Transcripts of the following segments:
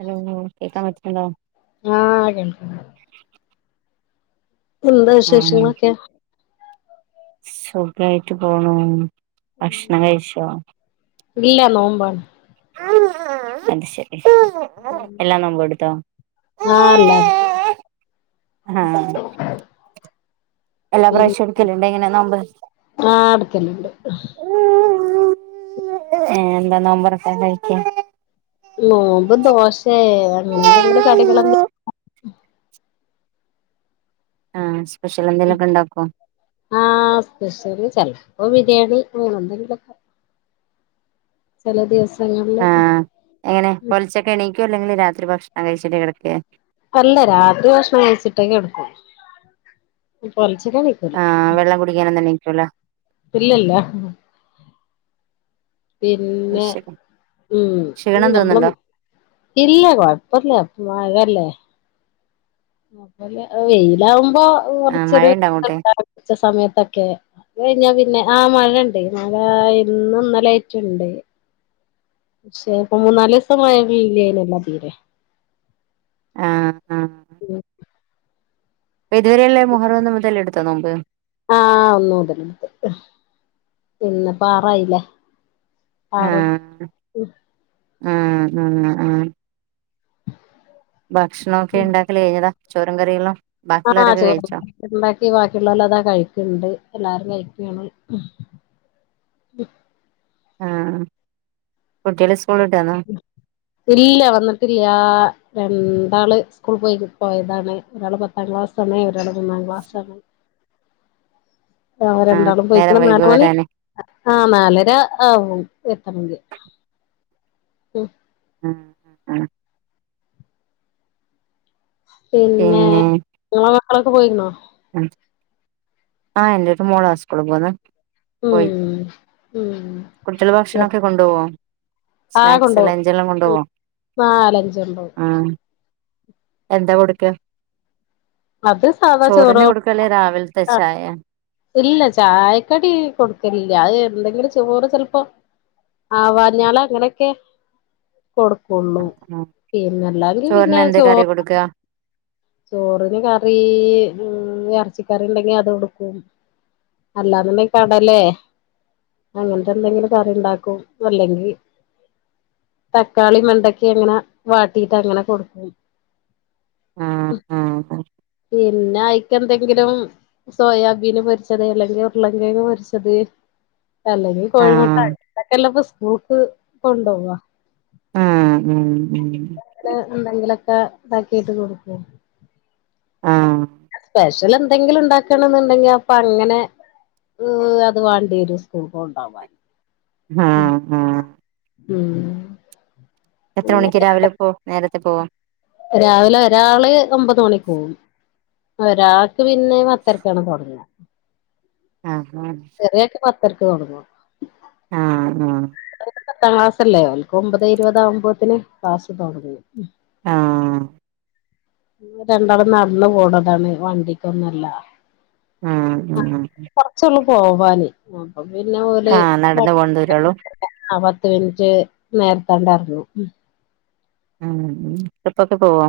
Hello കേക്കാൻ പറ്റുന്നുണ്ടോ ആ ആ കേൾക്കിണിണ്ട്. എന്താ ആഹ് വിശേഷങ്ങളൊക്കെ? സുഖായിട്ട് പോണൂ ഭക്ഷണം കഴിച്ചോ? ഇല്ല നോമ്പാണ്. അത് ശരി എല്ലാ നോമ്പും ഇട്ത്തോ? ആഹ് എല്ലാട്ത്. ആഹ് എല്ലാ പ്രാവശ്യോം ഇട്ക്കലിണ്ടോ ഇങ്ങനെനോമ്പ്? ആഹ് എടുക്കലുണ്ട് ഏ എന്താ നോമ്പറക്കാൻ കഴിക്കാ? നോമ്പ് ദോശേ അങ്ങനെന്തെങ്കിലും കടികളെന്തെ ആഹ് സ്പെഷ്യലെന്തേലൊക്കെ ഇണ്ടാക്കോ? ഒരു ചെലപ്പോ ബിര്യേണി അങ്ങനെന്തെങ്കിലൊക്കെ ചെല ദിവസ് ആഹ് എങ്ങനെ? പൊലിച്ചക്ക് എണീക്കോ അല്ലെങ്കി രാത്രി ഭക്ഷണം കഴിച്ചിട്ട് കിടക്കേ? അല്ല രാത്രി ഭക്ഷണം കഴിച്ചിട്ടേ കെടക്കും നിപൊലച്ച ചിടാൻ വൈക്കൂല്ല ആഹ് വെള്ളം കുടിക്കാനൊന്നും എണീക്കൂല ഇല്ലല്ല. അത് പിന്നെ ശരി ഉം ക്ഷീണം അ് തോന്നുന്നുണ്ടോ നമ്മളൊന്ന് ഇല്ല കൊഴപ്പല്ല മഴല്ലേ. അ വെയിലാവുമ്പോ ആ മഴയുണ്ടോ അങ്ങോട്ട് കുറച്ചൊരുച്ച സമയത്തൊക്കെ തഴിഞ്ഞാ പിന്നെ ആ മഴണ്ടേ മഴാ ഇന്നും ഇന്നലായ്റ്റുണ്ട്. ക്ഷെ പ്പൊ മൂന്നാലിവസത്തെ മഴ പെയ്യില്ലേലും മതീലേ? ആ ആ ഉം പ്പ ഇതുവരല്ലേ മുഹറം ഒന്ന് മുതല്ട്ത്ത നോമ്പ്. ആഹ് ഒന്ന് മുതല്ട്ത്തു. ഇന്നിപ്പാറായില്ലെ. ആറോട് ഉം ഉം ഉം ഉം ഭക്ഷണൊക്കെ ഇണ്ടാക്കല് കഴിഞ്ഞതാ ചോറും കറികളും. ആഹ് ബാക്കിയുള്ളവരൊക്കെ ചോറ് കഴിച്ചോ ഇണ്ടാക്കി. ബാക്കിയുള്ളോല്ലതാ കഴിക്കണ്ട് എല്ലാരും കഴിക്കാണ്. [unintelligible] ആഹ് കുട്ട്യാള് സ് ഇല്ല വന്നിട്ടില്ലാ. രണ്ടാള് സ്‌കൂളിപോയിക് പോയതാണ്. ഒരാള് പത്താം ക്ലാസാണ് ഒരാള് മൂന്നാം ക്ലാസ്സാണ്. [inaudible] അ രണ്ടാളും നേരം പോയിക്കണ് നാൽ വൈകോ മണി വരാന് ആഹ് നാലര ആവും എത്തണമെങ്കിൽ ഉം ആഹ് ആഹ് ആഹ് പിന്നെ ങ്ങളെ മക്കളൊക്കെ പോയിന്നോ ആഹ് ആഹ് എന്റൊരു മോളാ സ്കൂൾ പോന്നേ ഉം ഉം കുട്ടികള് ഭക്ഷണംക്കെ കൊണ്ടുപോവാ ആഹ് സ്നാക്സ്ല് കൊണ്ടോവും ലജ് എല്ലാം ഉം കൊണ്ടോവേ നാലഞ്ചുണ്ടാവും അ എന്താ കൊടുക്ക അത് സാധാ ചോറിന് ചോറും കൊടുക്കല്ലേ രാവിലത്തെ ആഹ് ചായ ഇല്ല ചായക്കടി കൊടുക്കലില്ല അത് എന്തെങ്കിലും ചോറ് ചെലപ്പോ ആ വഞ്ഞാളല് അങ്ങനെയൊക്കെ കൊടുക്കുള്ളൂ ആ പിന്നെ എല്ലാങ്കിൽ പിന്നെ ചോറിന് എന്താ ചോ കറി കൊടുക്കുക ചോറിന് കറി ഇറച്ചിക്കറി ഉണ്ടെങ്കി അത് കൊടുക്കും അല്ലാന്ന്ണ്ടങ്കി കടലേ അങ്ങനത്തെ എന്തെങ്കിലും കറിണ്ടാക്കും അല്ലെങ്കി തക്കാളി വേണ്ടാക്കേം ഇങ്ങനെ വാട്ടിട്ട് അങ്ങനെ കൊടുക്കും അഹ് അഹ് പിന്നെ ആയിക്ക് എന്തെങ്കിലും സോയാബീൻ പൊരിച്ചത് അല്ലെങ്കിൽ ഉരുള കിഴങ് പൊരിച്ചത് അല്ലെങ്കിൽ കോഴിമുട്ട ആഹ് അങ്ങനെക്കെല്ലപ്പോ സ്കൂൾക്ക് കൊണ്ടോവാ അഹ് ഉമ് ഉമ് ല എന്തെങ്കിലൊക്കെ ഇതാക്കിട്ട് കൊടുക്കും ആഹ് സ്പെഷ്യൽ എന്തെങ്കിലും ഉണ്ടാക്കണം എന്നുണ്ടെങ്കിൽ അപ്പൊ അങ്ങനെ [unintelligible] വണ്ടിന്ന് സ്കൂൾ കോണ്ടാവാൻ ആഹ് ആഹ് ഉമ് എത്ര മണിക്ക് രാവിലെ പോ നേരത്തെ പോവേ? രാവിലെ ഒരാള് ഒമ്പത് മണിക്ക് പോകവും ഒരാ ക്ക് പിന്നേ പത്തരക്കാണ് തുടങ്ങ. ആഹ്‌ അഹ് പത്തരക്ക് തുടങ്ങോ? ആആ പത്താം ക്ലാസ്സ്‌ ലേ ഓല്ക്ക് ഒമ്പതെ ഇരുപത ആകുമ്പോത്തിന് ക്ലാസ് തൊടങ്ങും ആ രണ്ടാളും നടന്ന് പോണതാണ് വണ്ടിക്കൊന്നും ല്ല ആഹ് ആഹ് പോവാന് അപ്പൊ പിന്നെ ഓല് ആഹ് നടന്ന് പോണ [unintelligible] ദൂരള്ളൂ ആഹ് പത്ത് മിനിറ്റ് നേർത്താണ്ട് എറങ്ങും ഉമ് ഉമ് ടിപ്പൊക്കെ പോവാ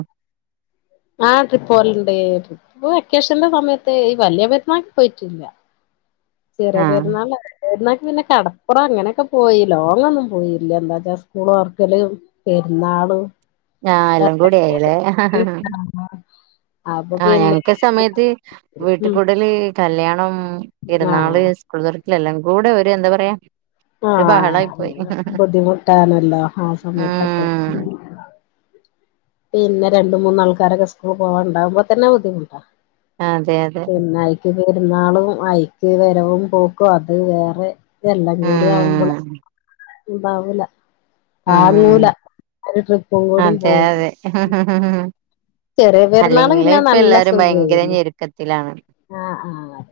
ആഹ് ട്രിപ്പ് പോലണ്ട് ട്രിപ്പ് വെക്കേഷന്റെ സമയത്ത് ഈ വല്ല്യ പെരുന്നാൾക്ക് പോയിട്ടില്ല ചെറിയ ആഹ് പെരുന്നാൾ വല്ല്യ പെരുനാക് പിന്നെ കടപ്പുറം അങ്ങനെയൊക്കെ പോയി ലോങ്ങൊന്നും പോയില്ല എന്താച്ചാ സ്കൂൾ തോർക്കൽ പെരുന്നാള് ആഹ് എല്ലാം കൂടി ആയില്ലേ [unintelligible] ആഹ് ഞങ്ങക്ക് ഈ സമയത്ത് വീട്ട് ഉം കൂടല് കല്യാണം പെരുന്നാൾ ആഹ് സ്കൂൾ തോരക്കൽ എല്ലാം കൂടെ ഒരു എന്താ പറയാ ഒരു ആഹ് ബഹളായി പോയി പിന്നെ ബുദ്ധിമുട്ടാണല്ലോ ആ സമയത്തൊക്കെ ഉം [inaudible] പിന്നെ രണ്ട മൂന്നാൾക്കാരൊക്കെ സ്കൂളിൽ പോവാൻണ്ടാവുമ്പോ തന്നെ ബുദ്ധിമുട്ടാ. അതെ അതെ പിന്നെ അയിക്ക് പെരുന്നാളും അഐക്ക് വരവും പോക്കും അത് വേറെ എല്ലാം കൂടി ആവുമ്പോള് ഉം ബാവൂല ഉം താങ്ങൂല. ഒരു ട്രിപ്പ്പും കൂടി അതെ പോകും. അതെ ചെറിയ പെരുന്നാള് അല്ലെങ്കില് പിന്നെ ഇപ്പൊ നല്ല എല്ലാരും ഭയങ്കര സുഖയില ഞെരുക്കത്തിലാണ് ആ ആഹ്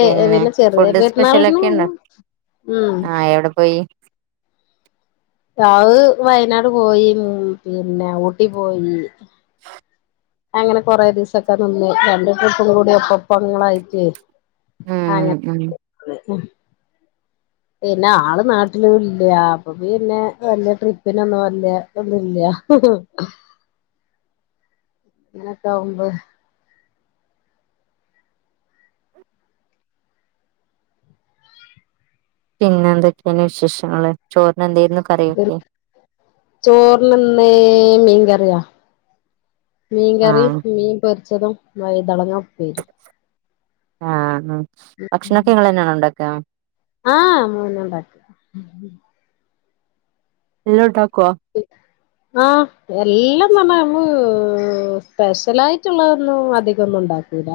പിന്നെ ചെറിയ ഫുഡ് പെരുന്നാളിന് സ്പെഷ്യലൊക്കെ ഉണ്ടോ? ഉം ആഹ് എവിടെ പോയി? താവ് വയനാട് പോയി. പിന്നെ ഊട്ടി പോയി. അങ്ങനെ കൊറെ ദിവസൊക്കെ നിന്ന് രണ്ട് ട്രിപ്പും കൂടി ഒപ്പപ്പങ്ങളായിക്കേ ആ ഉം അങ്ങന ഉം പിന്നെ ആള് നാട്ടില് ഇല്ല അപ്പൊ പിന്നെ വല്യ ട്രിപ്പിനൊന്നും വല്യ ഒന്നുംല്ല. ഉ ഉ [unintelligible] [inaudible] ഇങ്ങനെ ഒക്കെ ആകുമ്പോ പിന്നെ എന്തൊക്കെയാണ് വിശേഷങ്ങള് ചോറിന എന്തരുന്നു കറിയോക്കെ. ചോറിനിന്ന് മീൻകറിയാ. മീൻ കറിം ആഹ് മീൻ പൊരിച്ചതും വൈതനങ്ങ ഉപ്പേരും. ആഹ് ആഹ് ഭക്ഷണൊക്കെ നിങ്ങ തന്നെയണ ഉണ്ടാക്ക. ഉം എല്ലോണ്ടാക്കുവോ? ആഹ് എല്ലാം പറഞ്ഞ സ്പെഷ്യല ആായിട്ടുള്ളതൊന്നും അധികംൊന്നും ഉണ്ടാക്കൂല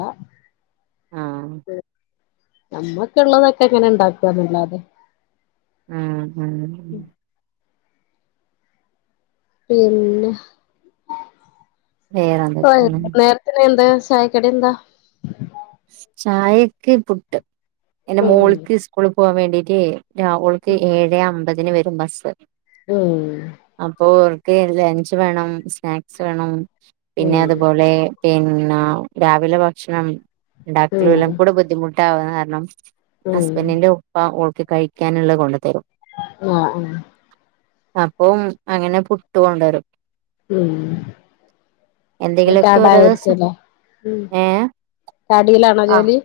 ആഹ നമ്മക്ക ഉള്ളതൊക്കെ എങ്ങനെ ഇണ്ടാക്കന്നല്ലാതെ ആ ആ പിന്നെ വേറെന്തൊക്കെയാണ് നേരത്തിന് എന്താ ചായ കടി എന്താ ചായക്ക് പുട്ട് എന്റെ ഉം മോളക്ക് സ്കൂളിൽ പോവാൻ വേണ്ടീട്ടേ ആ ഓൾക് ഏഴ് അമ്പതിന് വരും ബസ് ഉം അപ്പോൊ ക്കെ ലഞ്ച് വേണം സ്നാക്സ് വേണം പിന്നെ ഉം അതുപോലെ പിന്നെ രാവിലെ ഭക്ഷണം ഉണ്ടാക്കൽ ഉം വല്ലാം കൂടെ ബുദ്ധിമുട്ടാാവന്ന് കാരണം ഉം ഹസ്ബൻറിിന്റെ ഉപ്പ ഓൾക്ക് കഴിക്കാനുള്ളത് കൊണ്ടു തരും ആഹ ആഹ അപ്പം അങ്ങനെ പുട്ട് കൊൊണ്ടരും ഉ അ എന്തെങ്കിലുമൊക്കെ ഓരോ ദിവസം കടായിരിക്കല്ല ഉ ഏ കടിയിലാണോ ആ ജോലി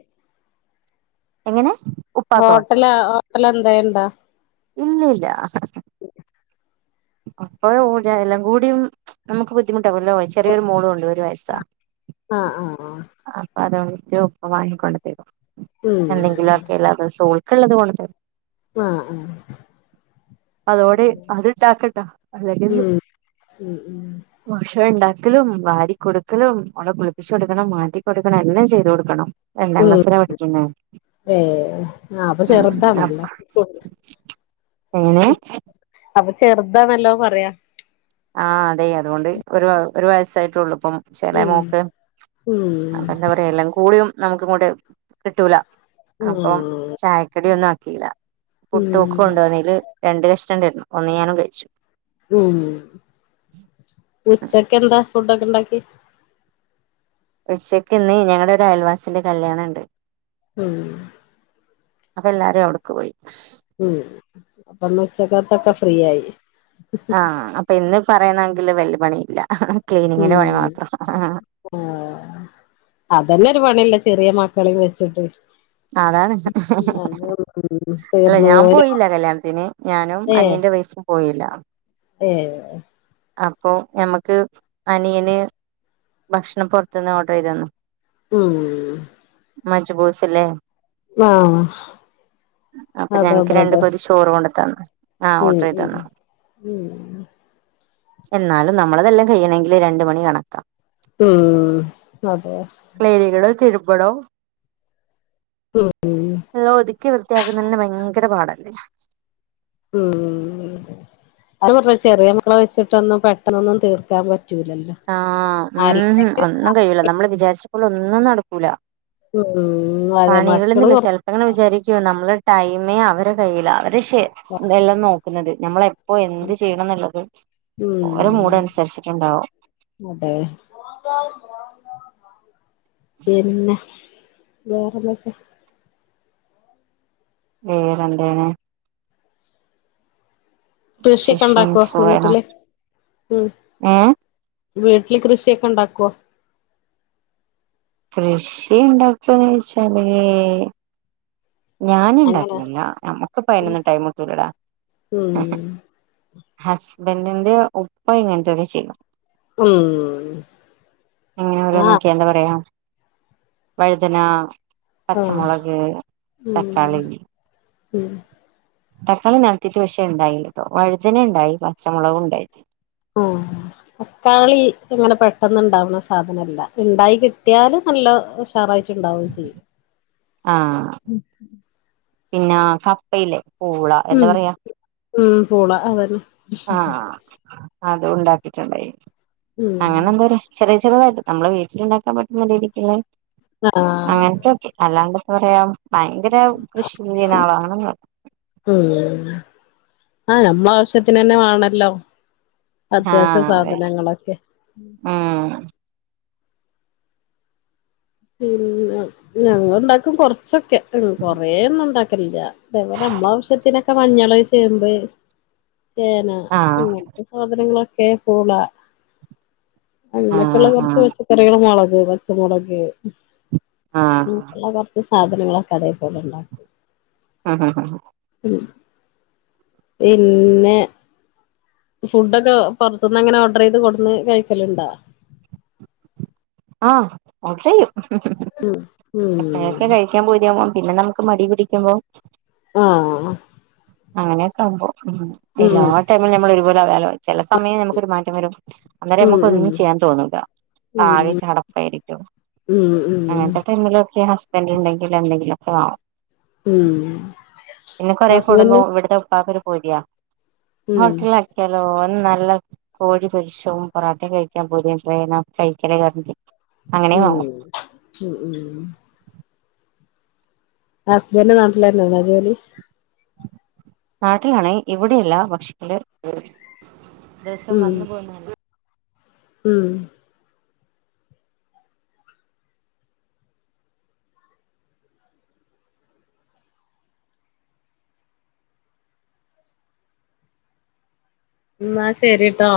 എങ്ങനെ ഉപ്പാക്കോ ഹോട്ടല ഹോട്ടൽ എന്തായണ്ടാ ഇല്ലല്ല അപ്പൊ എല്ലാം കൂടിയും നമുക്ക് ബുദ്ധിമുട്ടാാവല്ലോ ചെറിയൊരു മോളും ഉണ്ട് ഒരു വയസ് സ ആഹ ആഹ ആഹ അപ്പ അതുകൊണ്ടിട്ട് ഒപ്പ വാങ്ങിക്കൊണ്ടു തരും ഉം എന്തെങ്കിലുഒക്കെല്ല ഓൾക് ഉള്ളത് കൊണ്ടു തരും ആ ആ അ ഉം ഉം ഉണ്ടാക്കലും വാരി കൊടുക്കലും ഒഓള കുളിപ്പിച്ചു കൊടുക്കണം മാറ്റി കൊടുക്കണം എല്ലാം ചെയ്തു കൊടുക്കണം രണ്ടാം ക്ലാസ്സിലാ പഠിക്കുന്നേ ഏ ആഹ അപ്പൊ ചെറുതാണല്ലോ എങ്ങനെ അപ്പൊ ചെറുതാണല്ലോ പറയാ ആഹ അതെ അതുകൊണ്ട് ഒരു ഒരു വയസ്സായിട്ട ഉള്ളൂ അപ്പം ചില ഉം മോക്ക് ഉം അപ്പൊ എന്താ പറയാ എല്ലാം കൂടിയും നമുക്ക കൂടെ കിട്ടൂല അപ്പം ഉം ചായക്കടി ഒന്നും ആക്കില ഉം പുട്ടഒക്കെ കൊണ്ടോന്നല് രണ്ട് കഷ്ണം ഉണ്ടായിരുന്നു ഒന്ന് ഞാനും കഴിച്ചു ഉം ഉച്ചൊക്കെ എന്താ ഫുഡൊക്കെ ഉണ്ടാക്കി ഉച്ചക്ക് ഇന്നീ ഞങ്ങളടെ ഒരു അയൽവാസിന്റെ കല്യാണുണ്ട് [unintelligible] അപ്പൊ എല്ലാരും അവിടെക്ക് പോയി ഉം അപ്പമ്മ ആ അപ്പൊ ഇന്ന് പറയുന്നെങ്കില് വല്യ പണി ഇല്ല ഉം ക്ലീനിങ്ങിന്റെ ആ അതന്നെ ഒരു പണില്ല ചെറിയ മക്കളെം വെച്ചിട്ട് അതാണ് ഉം അല്ല തീർന്നു ഞാൻ പോവൂല പോയില്ല കല്യാണത്തിന് ഞാനും ഏ അനിയ- ന്റെ വൈഫ് പോയില്ല ഏ അപ്പോ ഞമുക്ക് അനിയന് ഭക്ഷണം പുറത്തന്ന് ഓർഡർ ചെയ്ത് തന്നു ഉം മജ്ബൂസ് ഇല്ലേ ആഹ് അപ്പൊ ഞങ്ങക്ക് അതോടെ രണ്ടു അതെ പൊതി ചോറ് കൊണ്ട ഉം ഉം എന്നാലും നമ്മളതെല്ലാം കഴിയണമെങ്കില് രണ്ട് മണി കണക്ക ഉം അതെ ഇവിടോ ഉം ചെത്തി വൃത്തിയാക്കുന്നതന്നെ ഭയങ്കര പാടല്ലേ ഉം അ പറയ ചെറിയ മക്കളെ വെച്ചിട്ടൊന്നും പെട്ടെന്നൊന്നും തീർക്കാൻ പറ്റ ആ ഉം ഒന്നും കഴൂല നമ്മൾ വിചാരിച്ചപ്പോൾ ഒന്നും നടക്കൂല ഉം അതെ മക്കള് പണികളൊന്നില്ല കൊറ ചിലപ്പോങ്ങനെ വിചാരിക്ക ക്കോ നമ്മള് ടൈമേ അവരെ കയ്യിലാ അവര് എന്തെല്ലാം നോക്കുന്നത് നമ്മളെ ഇപ്പൊ എന്ത് ചെയ്യണം എന്നുള്ളത് ഓരോ ഉം മൂട് അനുസരിച്ചിട്ടുണ്ടാവും അതെ പിന്നെ വേറെന്തൊക്കെയാ വേറെ എന്താണ് കൃഷിയക്കെ ശിഷം ഉണ്ടാക്കുവോ സുഖണോ വീട്ടില് ഉം ഏ വീട്ടില് കൃഷിയൊക്കെ ഉണ്ടാക്കുവോ കൃഷി ഉണ്ടാക്കന്ന് വച്ചാല് ഞാൻ അങ്ങനെ ഉണ്ടാക്കണില്ല നമ്മുക്കിപ്പ അയനൊന്നും ടൈമ് കിട്ടുലടാ ഉം ഹസ്ബൻഡിന്റെ ഉപ്പ ഇങ്ങനെത്തെയെക്കെ ചെയ്യും ഉം ഇങ്ങനെ ആഹ് ഓരോനൊക്ക എന്താ പറയാ വഴുതന ആഹ് പച്ചമുളക് ഉം തക്കാളി ഉം തക്കാളി നടത്തിയിട്ട് പക്ഷേ ഉണ്ടായില്ല കേട്ടോ വഴുതന ഉണ്ടായി പച്ചമുളകും ഉണ്ടായി ഓ തക്കാളി ഇങ്ങനെ പെട്ടന്ന് ഉണ്ടാവുന്ന സാധനല്ല ഉണ്ടായി കിട്ടിയാല് നല്ല ഉഷാറായി ഉണ്ടാവകയും ചെയ്യും ആ പിന്നെ കപ്പയില്ലേ പൂള എന്താ ഉം പറയാ ഉം പൂള അത് തന്നെ ആ അത് ഉണ്ടാക്കിട്ടുണ്ടായി ഉം അങ്ങനെ എന്താ ചെറിയ ചെറുതായിട്ട് നമ്മളെ വീട്ടില് ഉണ്ടാക്കാൻ പറ്റുന്ന രിതിക്കുള്ള ആഹ് അങ്ങനത്തെൊക്കെ അല്ലാണ്ട് ഇപ് പറയാം ഭയങ്കര കൃഷി ചെയ്യുന്നാളാണ്ന്ന് ഉം ആഹ് നമ്മ ആവശ്യത്തിന്ന് തന്നെ വേണല്ലോ അത്യാവശ്യ ആഹ് അതെ സാധനങ്ങളൊക്കെ ഉം പിന്നെ ഞങ്ങള് ഉണ്ടാക്കും കൊറച്ചൊക്കെ കൊറേയൊന്നും ഉണ്ടാക്കലില്ല അതേപോലെ അമ്മളെ ആവശ്യത്തിനൊക്കെ മഞ്ഞള് ചേമ്പ് ചേന ആഹ് അങ്ങനത്തെ സാധനങ്ങളൊക്കെ പൂള അങ്ങനെയൊക്കെയ ഉള്ള ആഹ് കുറച്ച് പച്ചക്കറികൾ മുളക് പച്ചമുളക് നമ്മുക്കുള്ള കുറച്ച് സാധനങ്ങളൊക്കെ അതേപോലെ ഉണ്ടാക്കും ആഹാഹാഹാ പിന്നെ ഫുഡൊക്കെ പൊറത്ത്ന്നങ്ങനെ ഓർഡർ ചെയ്ത് കൊടുന്ന് കഴിക്കല്ണ്ടാ ആ ഓർ ചെയ്യും ഹ് ഹ് ഹ് ഹ് ഹ് ഉം എപ്പഴൊക്കെ കഴിക്കാൻ പൂതിയാക പിന്നെ നമുക്ക് മടി പിടിക്കുമ്പോ ആ.. അങ്ങനെയൊക്കെ ആവുമ്പോ മ് എല്ലാ ടൈമിലും നമ്മളൊരുപോലെ [unintelligible] ചില സമയം നമുക്കൊരു മാറ്റം വരും. അന്നേരം ഉം ഉം നമുക്കൊന്നും ചെയ്യാൻ തോന്നൂല. ആകെ ഉം ചടപ്പായിരിക്കും. ഉം ഉം അങ്ങൻത്തെ ടൈമിലൊക്കെ ഹസ് [unintelligible] എന്തെങ്കിലൊക്കെ വേണം മ് [unintelligible] ഇവിടത്തെ ഉപ്പാക്കൊരു പൂതിയാ. ഉം ഹോട്ടലാക്കിയാലോ നല്ല കോഴി പൊരിശവും പൊറാട്ടിം കഴിക്കാൻ പൂതിയ [unintelligible] [unintelligible] [unintelligible] ഇമ് മ് മ് ഹസ്ബൻഡ് നാട്ടിലന്നെയല്ലെ ജോലി? നാട്ടിലാണ് ഇവിടെയല്ല പക്ഷെങ്കില് ദിവസം ഉം വന്ന് പോവുന്ന അല്ലെ ഉം ന്നാ ശെരിട്ടോ